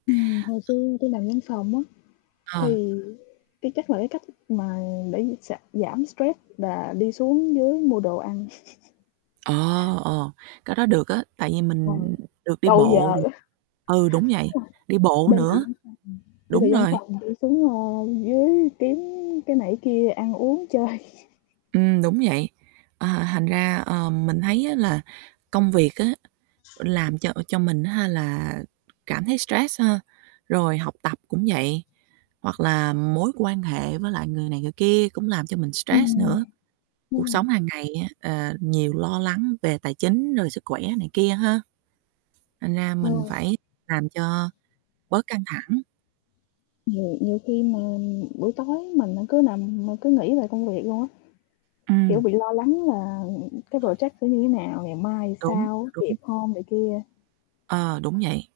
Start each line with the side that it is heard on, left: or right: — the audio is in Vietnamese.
left: Ừm, hồi xưa tôi làm văn phòng á
right: [unintelligible]
left: thì cái chắc là cái cách mà để giảm giảm stress là đi xuống dưới mua đồ ăn.
right: Ờ, ờ, cái đó được á, tại vì mình
left: [unintelligible]
right: được đi
left: Câu giờ
right: bộ
left: á.
right: ừ, đúng vậy, đi bộ nữa.
left: [unintelligible] Đi từ văn phòng đi từ
right: Đúng
left: văn
right: rồi.
left: phòng đi xuống, ơ, dưới kiếm cái này cái kia ăn uống chơi.
right: Ừm, đúng vậy, ờ, thành ra, ờ, mình thấy á là công việc á làm cho ờ, cho mình á ha, là cảm thấy stress ha, rồi học tập cũng vậy. Hoặc là mối quan hệ với lại người này người kia cũng làm cho mình stress
left: Ừm,
right: nữa.
left: đúng
right: Cuộc
left: rồi.
right: sống hàng ngày á, ờ, nhiều lo lắng về tài chính rồi sức khỏe này kia ha. Thành ra mình phải làm
left: [unintelligible]
right: cho bớt căng thẳng.
left: [unintelligible] Nhiều khi mà buổi tối mình á cứ nằm mà cứ nghĩ về công việc luôn á. Kiểu,
right: Ừm.
left: bị lo lắng là, ừm, ừm, cái project sẽ như thế nào? Ngày mai
right: Đúng,
left: sao?
right: đúng.
left: Kịp hông, này kia.
right: Ờ, đúng vậy.